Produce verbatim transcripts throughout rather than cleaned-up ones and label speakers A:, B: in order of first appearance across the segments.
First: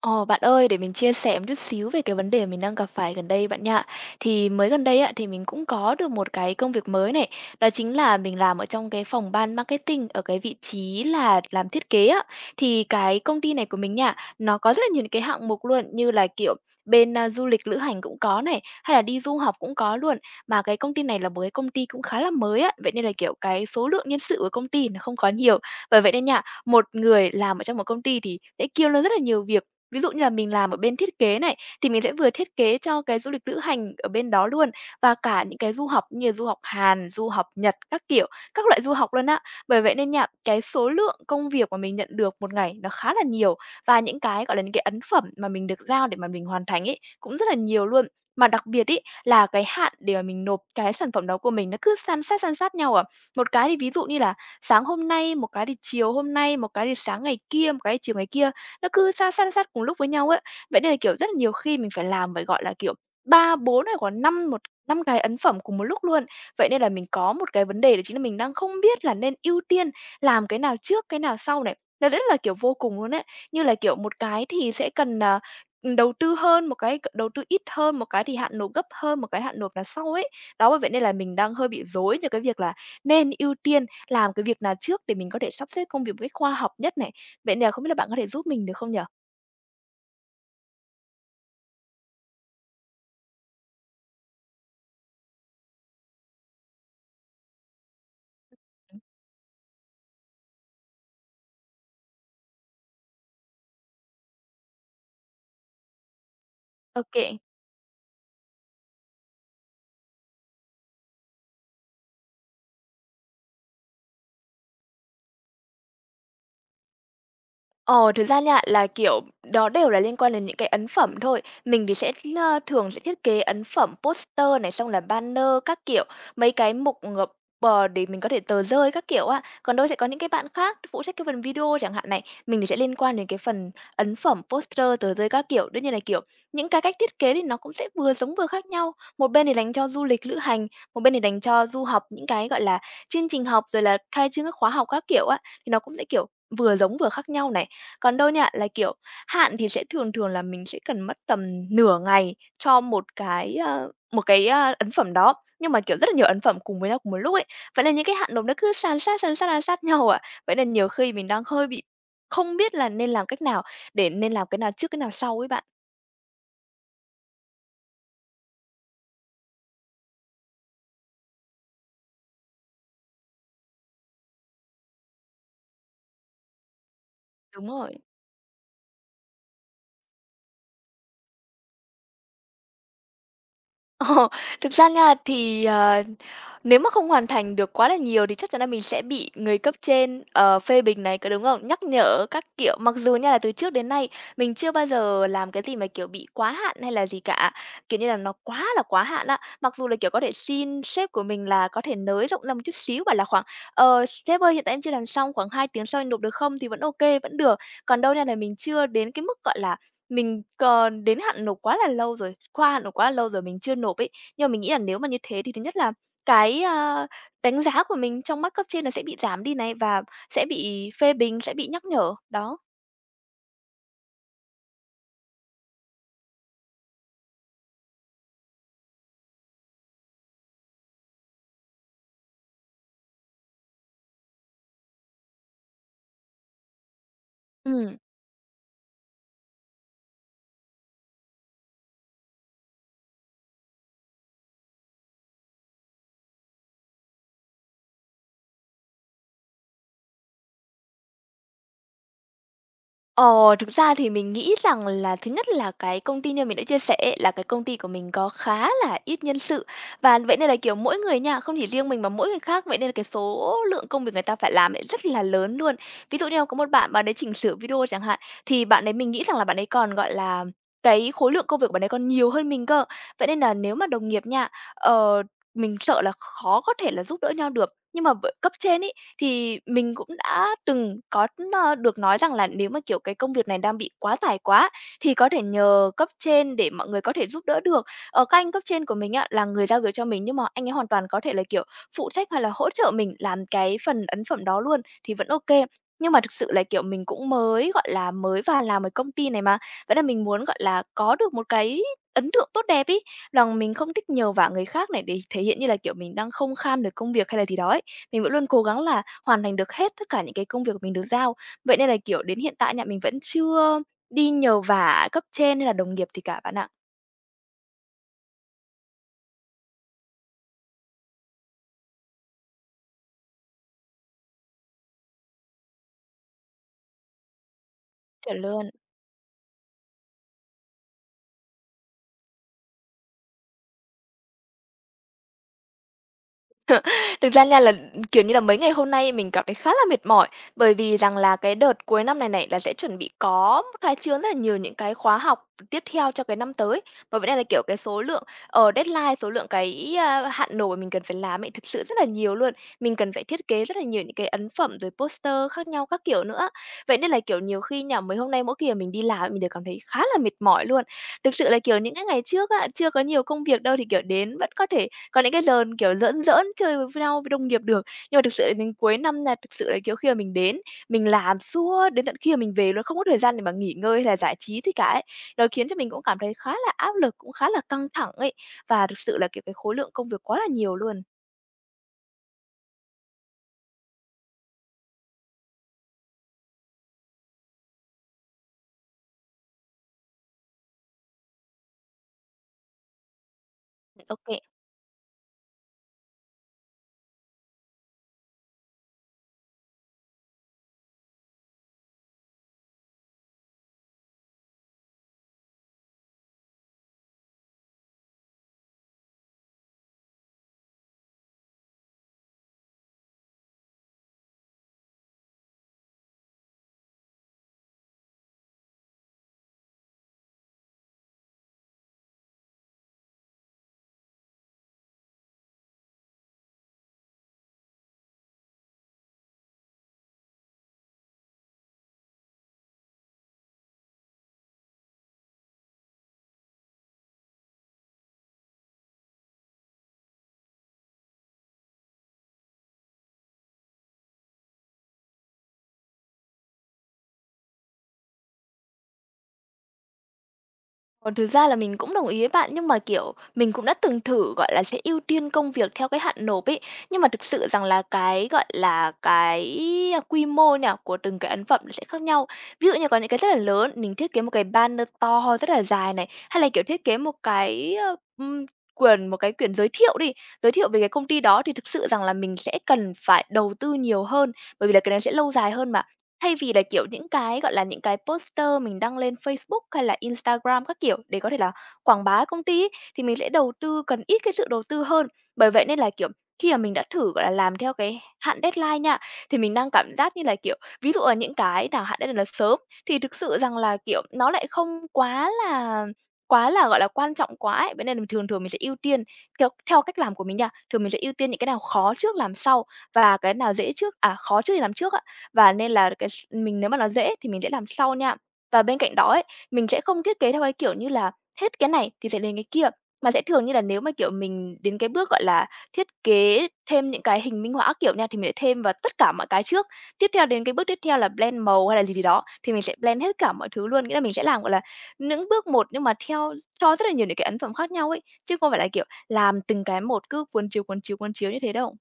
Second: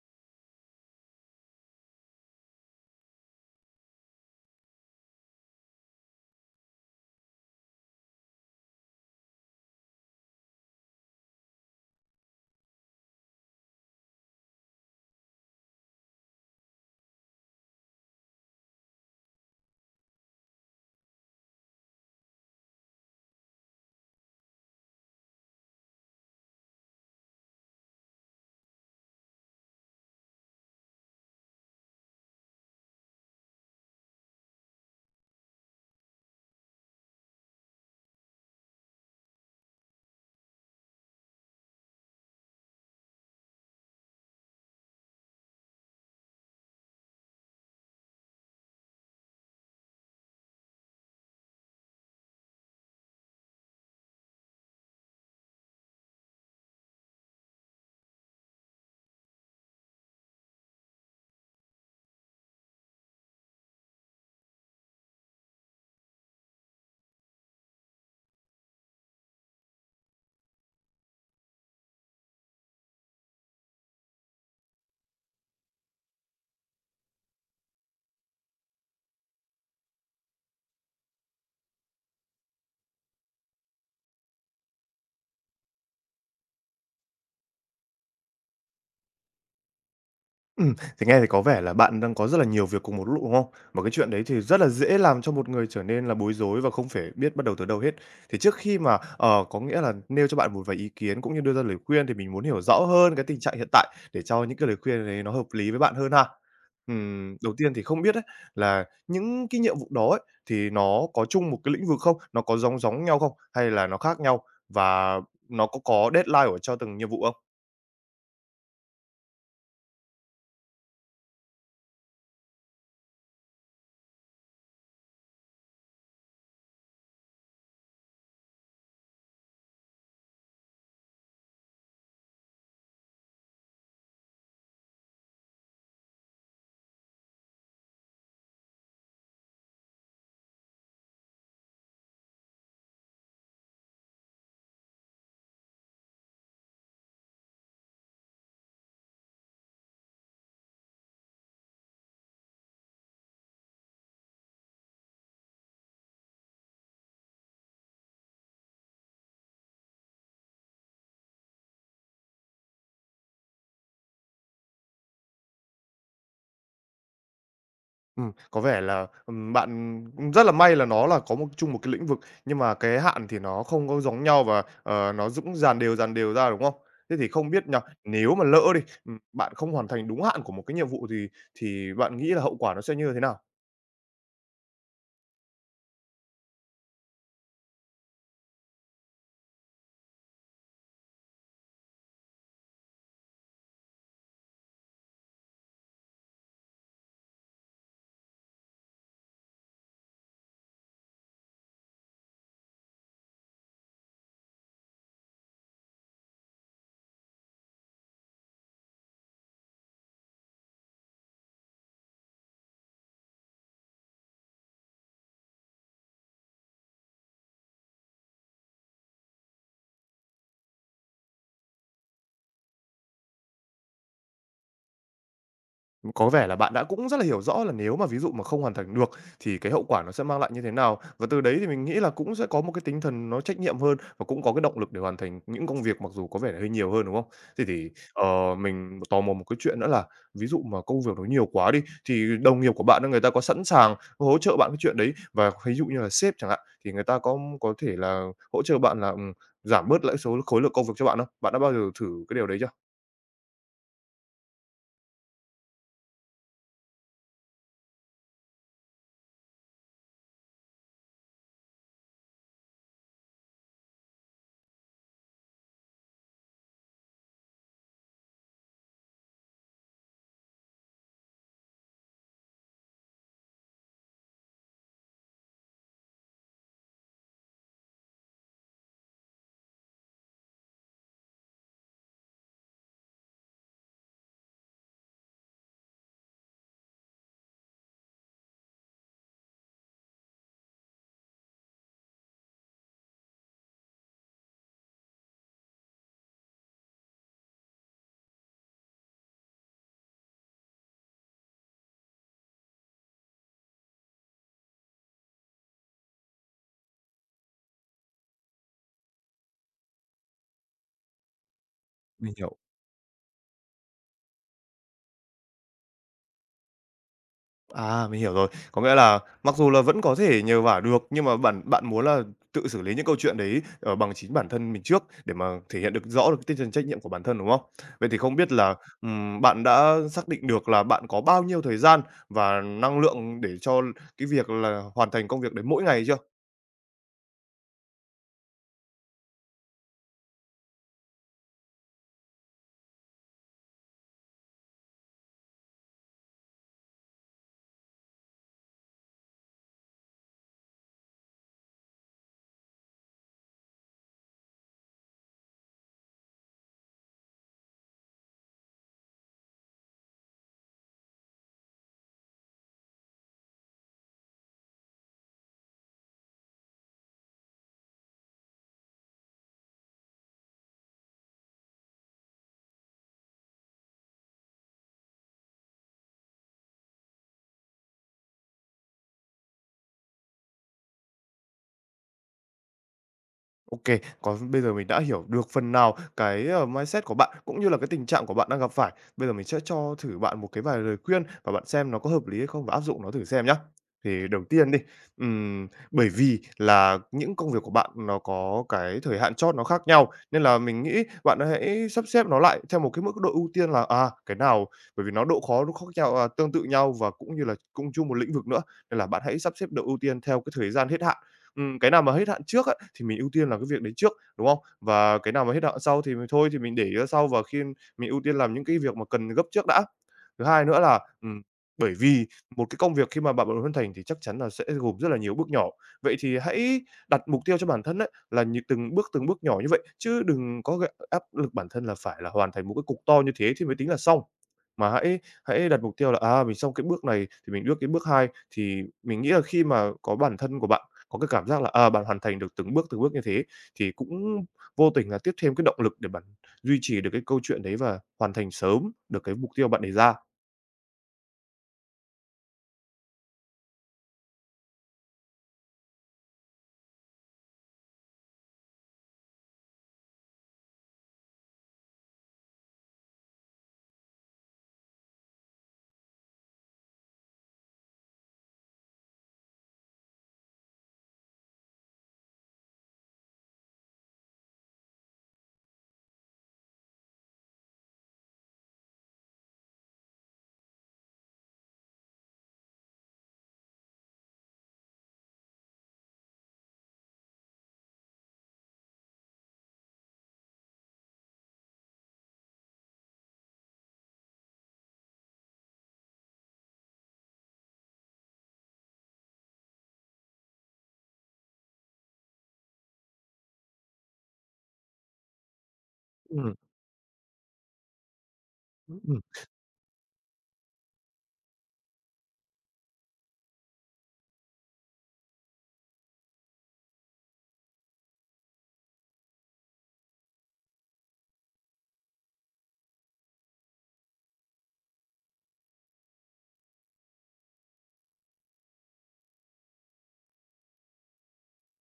A: Ồ, bạn ơi, để mình chia sẻ một chút xíu về cái vấn đề mình đang gặp phải gần đây bạn nhạ. Thì mới gần đây ạ thì mình cũng có được một cái công việc mới này. Đó chính là mình làm ở trong cái phòng ban marketing ở cái vị trí là làm thiết kế ạ. Thì cái công ty này của mình nhạ nó có rất là nhiều những cái hạng mục luôn như là kiểu bên à, du lịch lữ hành cũng có này, hay là đi du học cũng có luôn. Mà cái công ty này là một cái công ty cũng khá là mới á, vậy nên là kiểu cái số lượng nhân sự của công ty nó không có nhiều, bởi vậy nên nhạ một người làm ở trong một công ty thì sẽ kiêm luôn rất là nhiều việc. Ví dụ như là mình làm ở bên thiết kế này, thì mình sẽ vừa thiết kế cho cái du lịch lữ hành ở bên đó luôn, và cả những cái du học như là du học Hàn, du học Nhật các kiểu, các loại du học luôn á. Bởi vậy nên nha, cái số lượng công việc mà mình nhận được một ngày nó khá là nhiều, và những cái, gọi là, những cái ấn phẩm mà mình được giao để mà mình hoàn thành ấy, cũng rất là nhiều luôn. Mà đặc biệt ý là cái hạn để mà mình nộp cái sản phẩm đó của mình nó cứ san sát, san sát nhau à. Một cái thì ví dụ như là sáng hôm nay, một cái thì chiều hôm nay, một cái thì sáng ngày kia, một cái thì chiều ngày kia, nó cứ san san sát cùng lúc với nhau ấy. Vậy nên là, kiểu, rất là nhiều khi mình phải làm phải, gọi là, kiểu, ba bốn hay còn năm, một năm cái ấn phẩm cùng một lúc luôn. Vậy nên là mình có một cái vấn đề, đó chính là mình đang không biết là nên ưu tiên làm cái nào trước, cái nào sau này. Nó rất là, kiểu, vô cùng luôn ấy. Như là, kiểu, một cái thì sẽ cần, à, ừ, đầu tư hơn, một cái đầu tư ít hơn, một cái thì hạn nộp gấp hơn, một cái hạn nộp là sau ấy. Đó, bởi vậy nên là mình đang hơi bị rối cho cái việc là nên ưu tiên làm cái việc nào trước để mình có thể sắp xếp công việc một cách khoa học nhất này. Vậy nè, không biết là bạn có thể giúp mình được không nhỉ?
B: Ừm, thì nghe thì có vẻ là bạn đang có rất là nhiều việc cùng một lúc, đúng không? Mà cái chuyện đấy thì rất là dễ làm cho một người trở nên là bối rối và không phải biết bắt đầu từ đâu hết. Thì trước khi mà,
A: Ừm.
B: ờ, có nghĩa là nêu cho bạn một vài ý kiến cũng như đưa ra lời khuyên thì mình muốn hiểu rõ hơn cái tình trạng hiện tại để cho những cái lời khuyên đấy nó hợp lý với bạn hơn ha. Ừm,
A: OK.
B: đầu tiên thì không biết ấy, là những cái nhiệm vụ đó ấy, thì nó có chung một cái lĩnh vực không? Nó có giống giống nhau không? Hay là nó khác nhau? Và nó có có deadline ở cho từng nhiệm vụ không?
A: Ờ, Thực ra nha là, kiểu, đó đều là liên quan đến những cái ấn phẩm thôi. Mình thì sẽ, ơ, thường sẽ thiết kế ấn phẩm poster này, xong là banner các kiểu, mấy cái mục ngập ờ, để mình có thể tờ rơi các kiểu á. Còn đâu sẽ có những cái bạn khác phụ trách cái phần video chẳng hạn này, mình thì sẽ liên quan đến cái phần ấn phẩm, poster, tờ rơi các kiểu. Đương nhiên là, kiểu, những cái cách thiết kế thì nó cũng sẽ vừa giống vừa khác nhau. Một bên thì dành cho du lịch lữ hành, một bên thì dành cho du học, những cái, gọi là, chương trình học, rồi là khai trương các khóa học các kiểu á, thì nó cũng sẽ, kiểu, vừa giống vừa khác nhau này. Còn đâu nha, là, kiểu, hạn thì sẽ thường thường là mình sẽ cần mất tầm nửa ngày cho một cái, ơ, một cái, a, ấn phẩm đó, nhưng mà, kiểu, rất là nhiều ấn phẩm cùng với nhau cùng một lúc ấy. Vậy là những cái hạn nộp nó cứ sàn sát, sàn sát, sàn sát nhau ạ. Vậy nên nhiều khi mình đang hơi bị không biết là nên làm cách nào, để nên làm cái nào trước cái nào sau ấy bạn.
B: Ừm, có vẻ là, ừm, bạn, ừm, rất là may là nó là có một chung một cái lĩnh vực, nhưng mà cái hạn thì nó không có giống nhau và, ờ, nó dũng dàn đều, dàn đều ra, đúng không? Thế thì không biết
A: Đúng
B: nhỉ,
A: rồi.
B: nếu mà lỡ đi, ừm, bạn không hoàn thành đúng hạn của một cái nhiệm vụ thì thì bạn nghĩ là hậu quả nó sẽ như thế nào?
A: Ồ, thực ra nha thì, ờ, nếu mà không hoàn thành được quá là nhiều thì chắc chắn là mình sẽ bị người cấp trên, ờ, phê bình này, có đúng không? Nhắc nhở các kiểu. Mặc dù nha là từ trước đến nay mình chưa bao giờ làm cái gì mà, kiểu, bị quá hạn hay là gì cả, kiểu như là, nó quá là quá hạn á. Mặc dù là, kiểu, có thể xin sếp của mình là có thể nới rộng ra một chút xíu, bảo là khoảng "Ờ, sếp ơi, hiện tại em chưa làm xong, khoảng hai tiếng sau anh nộp được không?" thì vẫn ok vẫn được. Còn đâu nha là mình chưa đến cái mức, gọi là, mình còn đến hạn nộp quá là lâu rồi, qua hạn nộp quá là lâu rồi mình chưa nộp ấy. Nhưng mà mình nghĩ là nếu mà như thế thì thứ nhất là cái, a, đánh giá của mình trong mắt cấp trên là sẽ bị giảm đi này, và sẽ bị phê bình, sẽ bị nhắc nhở, đó.
B: Có vẻ là bạn đã cũng rất là hiểu rõ là nếu mà ví dụ mà không hoàn thành được thì cái hậu quả nó sẽ mang lại như thế nào. Và từ đấy thì mình nghĩ là cũng sẽ có một cái tinh thần nó trách nhiệm hơn và cũng có cái động lực để hoàn thành những công việc mặc dù có vẻ là hơi nhiều hơn, đúng không? Thế thì,
A: Ừm.
B: ờ, mình tò mò một cái chuyện nữa là ví dụ mà công việc nó nhiều quá đi, thì đồng nghiệp của bạn á, người ta có sẵn sàng hỗ trợ bạn cái chuyện đấy? Và ví dụ như là sếp chẳng hạn, thì người ta có có thể là hỗ trợ bạn là, ừm, giảm bớt lại số khối lượng công việc cho bạn không? Bạn đã bao giờ thử cái điều đấy chưa?
A: Ờ, Thực ra thì mình nghĩ rằng là thứ nhất là cái công ty như mình đã chia sẻ ấy, là cái công ty của mình có khá là ít nhân sự. Và vậy nên là, kiểu, mỗi người nha, không chỉ riêng mình mà mỗi người khác, vậy nên là cái số lượng công việc người ta phải làm ấy rất là lớn luôn. Ví dụ như là có một bạn, bạn ấy chỉnh sửa video chẳng hạn, thì bạn ấy mình nghĩ rằng là bạn ấy còn, gọi là, cái khối lượng công việc của bạn ấy còn nhiều hơn mình cơ. Vậy nên là nếu mà đồng nghiệp nha, ờ, mình sợ là khó có thể là giúp đỡ nhau được. Nhưng mà bởi cấp trên ấy, thì mình cũng đã từng có, ơ, được nói rằng là nếu mà, kiểu, cái công việc này đang bị quá tải quá thì có thể nhờ cấp trên để mọi người có thể giúp đỡ được. Ở các anh cấp trên của mình á, là người giao việc cho mình, nhưng mà anh ấy hoàn toàn có thể là, kiểu, phụ trách hay là hỗ trợ mình làm cái phần ấn phẩm đó luôn thì vẫn ok. Nhưng mà thực sự là, kiểu, mình cũng mới, gọi là, mới vào làm ở công ty này mà, vậy là mình muốn, gọi là, có được một cái ấn tượng tốt đẹp ý. Rằng mình không thích nhờ vả người khác này để thể hiện như là, kiểu, mình đang không khan được công việc hay là gì đó ấy. Mình vẫn luôn cố gắng là hoàn thành được hết tất cả những cái công việc mình được giao. Vậy nên là, kiểu,
B: Mình
A: đến hiện
B: hiểu.
A: tại nhà mình vẫn chưa đi nhờ vả cấp trên hay là đồng nghiệp thì cả bạn ạ.
B: À, mình hiểu rồi. Có nghĩa là mặc dù là vẫn có thể nhờ vả được, nhưng mà bản bạn muốn là tự xử lý những câu chuyện đấy, ờ, bằng chính bản thân mình trước để mà thể hiện được rõ được cái tinh thần trách nhiệm của bản thân, đúng không? Vậy thì không
A: Chuẩn
B: biết
A: luôn.
B: là, ừm, bạn đã xác định được là bạn có bao nhiêu thời gian và năng lượng để cho cái việc là hoàn thành công việc đấy mỗi ngày chưa?
A: Thực ra nha là, kiểu như là, mấy ngày hôm nay mình cảm thấy khá là mệt mỏi, bởi vì rằng là cái đợt cuối năm này này là sẽ chuẩn bị có một khai trương rất là nhiều những cái khóa học tiếp theo cho cái năm tới. Mà vấn đề là, kiểu, cái số lượng, ở deadline, số lượng cái, a, hạn nộp mà mình cần phải làm ấy thực sự rất là nhiều luôn. Mình cần phải thiết kế rất là nhiều những cái ấn phẩm rồi poster khác nhau các kiểu nữa. Vậy nên là, kiểu, nhiều khi nha, mấy hôm nay mỗi khi mà mình đi làm ấy, mình đều cảm thấy khá là mệt mỏi luôn. Thực sự là, kiểu, những cái ngày trước á, chưa có nhiều công việc đâu thì, kiểu, đến vẫn có thể còn những cái lần, kiểu, giỡn giỡn, chơi với nhau, với đồng nghiệp được. Nhưng mà thực sự là đến cuối năm là thực sự là, kiểu, khi mà mình đến, mình làm suốt đến tận khi mà mình về luôn, không có thời gian để mà nghỉ ngơi hay là giải trí thì cả ấy. Nó khiến cho mình cũng cảm thấy khá là áp lực, cũng khá là căng thẳng ấy, và thực sự là, kiểu, cái khối lượng công việc quá là nhiều luôn.
B: OK. Kê, còn bây giờ mình đã hiểu được phần nào cái, ờ, mindset của bạn, cũng như là cái tình trạng của bạn đang gặp phải. Bây giờ mình sẽ cho thử bạn một cái vài lời khuyên và bạn xem nó có hợp lý hay không và áp dụng nó thử xem nhá. Thì
A: OK.
B: đầu tiên đi, ừm, bởi vì là những công việc của bạn nó có cái thời hạn chót nó khác nhau, nên là mình nghĩ bạn hãy sắp xếp nó lại theo một cái mức độ ưu tiên là, à, cái nào bởi vì nó độ khó nó khác nhau à, tương tự nhau và cũng như là cũng chung một lĩnh vực nữa, nên là bạn hãy sắp xếp độ ưu tiên theo cái thời gian hết hạn. Ừm, cái nào mà hết hạn trước á, thì mình ưu tiên làm cái việc đấy trước, đúng không? Và cái nào mà hết hạn sau thì mình thôi thì mình để ra sau và khi mình ưu tiên làm những cái việc mà cần gấp trước đã. Thứ hai nữa là, ừm, bởi vì một cái công việc khi mà bạn muốn hoàn thành thì chắc chắn là sẽ gồm rất là nhiều bước nhỏ. Vậy thì hãy đặt mục tiêu cho bản thân ấy, là như từng bước, từng bước nhỏ như vậy, chứ đừng có gạ áp lực bản thân là phải là hoàn thành một cái cục to như thế thì mới tính là xong. Mà hãy hãy đặt mục tiêu là, à, mình xong cái bước này thì mình bước cái bước hai thì mình nghĩ là khi mà có bản thân của bạn có cái cảm giác là, à, bạn hoàn thành được từng bước, từng bước như thế thì cũng vô tình là tiếp thêm cái động lực để bạn duy trì được cái câu chuyện đấy và hoàn thành sớm được cái mục tiêu bạn đề ra.
A: Còn thực ra là mình cũng đồng ý với bạn, nhưng mà, kiểu, mình cũng đã từng thử, gọi là, sẽ ưu tiên công việc theo cái hạn nộp ấy. Nhưng mà thực sự rằng là cái, gọi là, cái à, quy mô nhỉ, của từng cái ấn phẩm nó sẽ khác nhau. Ví dụ như có những cái rất là lớn, mình thiết kế một cái banner to rất là dài này, hay là, kiểu, thiết kế một cái, ơ, ừm, quyển một cái quyển giới thiệu đi, giới thiệu về cái công ty đó thì thực sự rằng là mình sẽ cần phải đầu tư nhiều hơn, bởi vì là cái đấy sẽ lâu dài hơn mà. Thay vì là, kiểu, những cái, gọi là, những cái poster mình đăng lên Facebook hay là Instagram các kiểu để có thể là quảng bá công ty ấy, thì mình sẽ đầu tư cần ít cái sự đầu tư hơn. Bởi vậy nên là, kiểu, khi mà mình đã thử, gọi là, làm theo cái hạn deadline nha, thì mình đang cảm giác như là, kiểu, ví dụ là những cái nào hạn deadline là sớm thì thực sự rằng là, kiểu, nó lại không quá là quá là, gọi là, quan trọng quá ấy. Vậy nên là thường thường mình sẽ ưu tiên theo theo cách làm của mình nha, thường mình sẽ ưu tiên những cái nào khó trước làm sau và cái nào dễ trước à, khó trước thì làm trước ạ và nên là cái s mình nếu mà nó dễ thì mình sẽ làm sau nha. Và bên cạnh đó
B: Ừm.
A: ấy, mình sẽ không thiết kế theo cái kiểu như là hết cái này thì sẽ đến cái kia, mà sẽ thường như là nếu mà, kiểu, mình đến cái bước, gọi là, thiết kế thêm những cái hình minh họa kiểu nha, thì mình sẽ thêm vào tất cả mọi cái trước. Tiếp theo đến cái bước tiếp theo là blend màu hay là gì gì đó, thì mình sẽ blend hết cả mọi thứ luôn. Nghĩa là mình sẽ làm, gọi là, những bước một nhưng mà theo cho rất là nhiều những cái ấn phẩm khác nhau ấy, chứ không phải là, kiểu, làm từng cái một cứ cuốn chiếu, cuốn chiếu, cuốn chiếu như thế đâu.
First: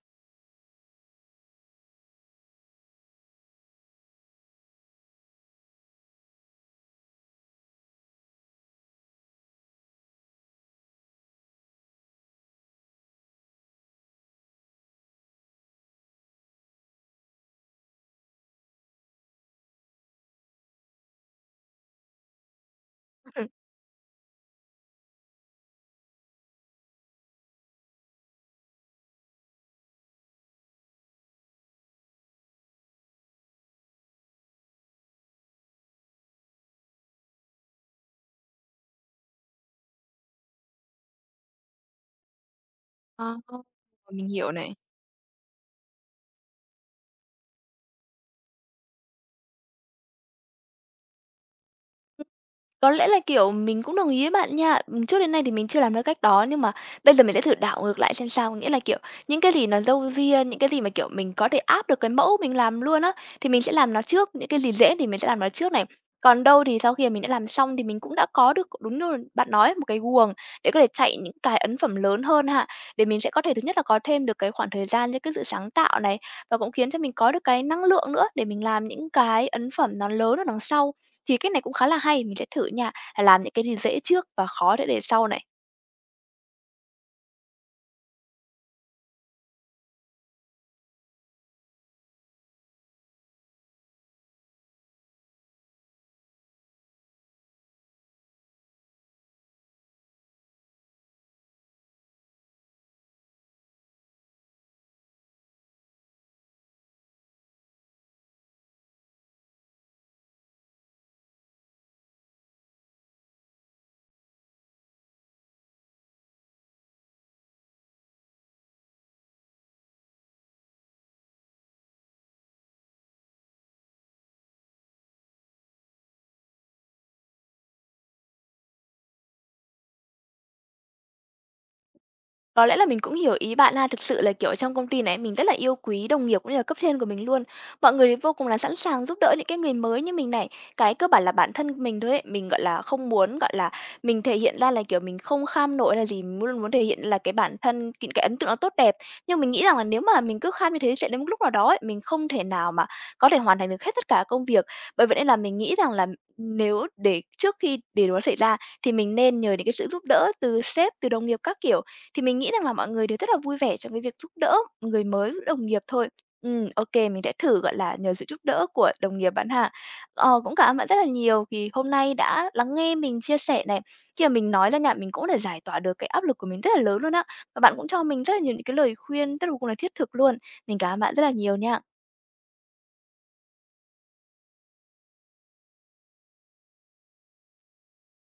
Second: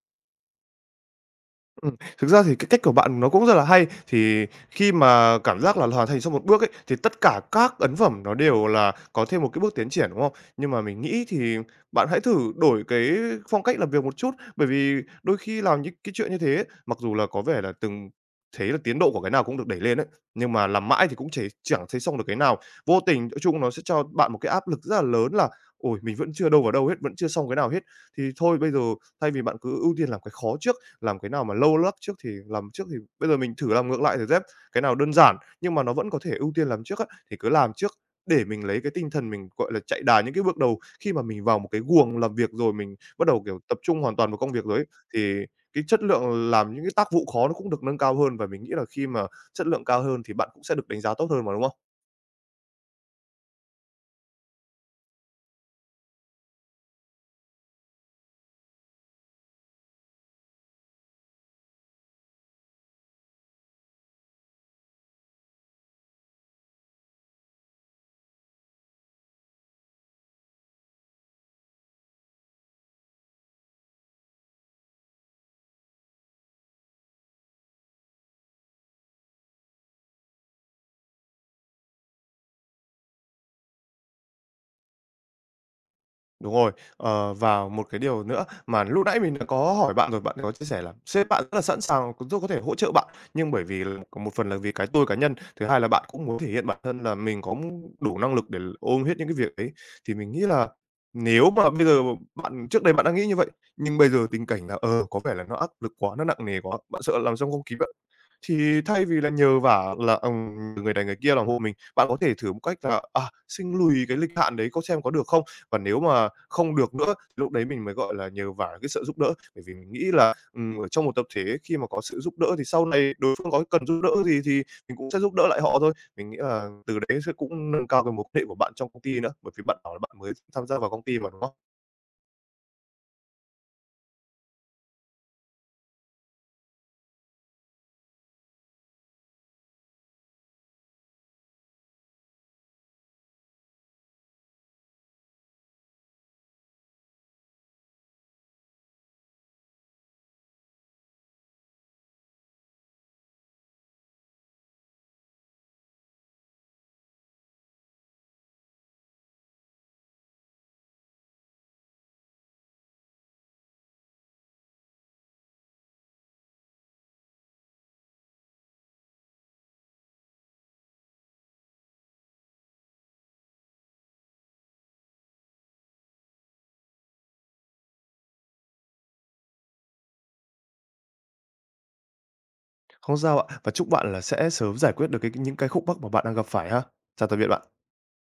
B: Ừm, thực ra thì cái cách của bạn nó cũng rất là hay. Thì khi mà cảm giác là hoàn thành xong một bước ấy, thì tất cả các ấn phẩm nó đều là có thêm một cái bước tiến triển, đúng không? Nhưng mà mình nghĩ thì bạn hãy thử đổi cái phong cách làm việc một chút, bởi vì đôi khi làm những cái chuyện như thế ấy, mặc dù là có vẻ là từng thấy là tiến độ của cái nào cũng được đẩy lên ấy, nhưng mà làm mãi thì cũng chỉ chẳng thấy xong được cái nào. Vô tình nói chung nó sẽ cho bạn một cái áp lực rất là lớn là "Ôi, mình vẫn chưa đâu vào đâu hết, vẫn chưa xong cái nào hết." Thì thôi bây giờ thay vì bạn cứ ưu tiên làm cái khó trước làm cái nào mà lâu lắc trước thì làm trước thì bây giờ mình thử làm ngược lại thử dép cái nào đơn giản nhưng mà nó vẫn có thể ưu tiên làm trước á, thì cứ làm trước để mình lấy cái tinh thần mình, gọi là, chạy đà những cái bước đầu. Khi mà mình vào một cái guồng làm việc rồi mình bắt
A: Ờ,
B: đầu, kiểu, tập trung hoàn
A: mình
B: toàn vào công
A: hiểu
B: việc
A: này.
B: rồi ấy, thì cái chất lượng làm những cái tác vụ khó nó cũng được nâng cao hơn và mình nghĩ là khi mà chất lượng cao hơn thì bạn cũng sẽ được đánh giá tốt hơn mà, đúng không?
A: Có lẽ là, kiểu, mình cũng đồng ý với bạn nha. Ừm, trước đến nay thì mình chưa làm theo cách đó, nhưng mà bây giờ mình sẽ thử đảo ngược lại xem sao. Nghĩa là, kiểu, những cái gì nó râu ria, những cái gì mà, kiểu, mình có thể áp được cái mẫu mình làm luôn á, thì mình sẽ làm nó trước, những cái gì dễ thì mình sẽ làm nó trước này. Còn đâu thì sau khi mà mình đã làm xong thì mình cũng đã có được đúng như bạn nói, một cái guồng để có thể chạy những cái ấn phẩm lớn hơn ha. Để mình sẽ có thể thứ nhất là có thêm được cái khoảng thời gian cho cái sự sáng tạo này, và cũng khiến cho mình có được cái năng lượng nữa để mình làm những cái ấn phẩm nó lớn ở đằng sau. Thì cách này cũng khá là hay, mình sẽ thử nha, là làm những cái gì dễ trước và khó để để sau này.
B: Đúng rồi. Ờ, và một cái điều nữa mà lúc nãy mình đã có hỏi bạn rồi, bạn có chia sẻ là sếp bạn rất là sẵn sàng cũng rất có thể hỗ trợ bạn, nhưng bởi vì là một phần là vì cái tôi cá nhân, thứ hai là bạn cũng muốn thể hiện bản thân là mình có đủ năng lực để ôm hết những cái việc ấy, thì mình nghĩ là nếu mà bây giờ bạn trước đây bạn đã nghĩ như vậy, nhưng bây giờ tình cảnh là, ờ, có vẻ là nó áp lực quá, nó nặng nề quá, bạn sợ làm xong không kịp á, thì thay vì là nhờ vả là, ừm, người này người kia làm hộ mình, bạn có thể thử một cách là, à, xin lùi cái lịch hạn đấy có xem có được không? Còn nếu mà không được nữa, lúc đấy mình mới, gọi là, nhờ vả cái sự giúp đỡ, bởi vì mình nghĩ là, ừm, ở trong một tập thể khi mà có sự giúp đỡ thì sau này đối phương có cần giúp đỡ gì thì mình cũng sẽ giúp đỡ lại họ thôi. Mình nghĩ là từ đấy sẽ cũng nâng cao cái mối quan hệ của bạn trong công ty nữa, bởi vì bạn bảo là bạn mới tham gia vào công ty mà, đúng không?
A: Có lẽ là mình cũng hiểu ý bạn ha. Thực sự là, kiểu, trong công ty này mình rất là yêu quý đồng nghiệp cũng như là cấp trên của mình luôn. Mọi người vô cùng là sẵn sàng giúp đỡ những cái người mới như mình này. Cái cơ bản là bản thân mình thôi ấy, mình, gọi là, không muốn, gọi là, mình thể hiện ra là, kiểu, mình không kham nổi là gì, mình muốn muốn thể hiện là cái bản thân những cái ấn tượng nó tốt đẹp. Nhưng mình nghĩ rằng là nếu mà mình cứ kham như thế sẽ đến một lúc nào đó ấy, mình không thể nào mà có thể hoàn thành được hết tất cả công việc. Bởi vậy nên là mình nghĩ rằng là nếu để trước khi để nó xảy ra thì mình nên nhờ những cái sự giúp đỡ từ sếp, từ đồng nghiệp các kiểu. Thì mình nghĩ rằng là mọi người đều rất là vui vẻ trong cái việc giúp đỡ người mới, giúp đồng nghiệp thôi. Ừ, ok, mình sẽ thử, gọi là, nhờ sự giúp đỡ của đồng nghiệp bạn Hạ. Ờ, cũng cảm ơn bạn rất là nhiều vì hôm nay đã lắng nghe mình chia sẻ này. Khi mà mình nói ra nhà mình cũng đã giải tỏa được cái áp lực của mình rất là lớn luôn á, và bạn cũng cho mình rất là nhiều những cái lời khuyên rất là cùng là thiết thực luôn. Mình cảm ơn bạn rất là nhiều nha.
B: Không sao ạ, và chúc bạn là sẽ sớm giải quyết được cái những cái khúc mắc mà bạn đang gặp phải ha. Chào tạm biệt bạn.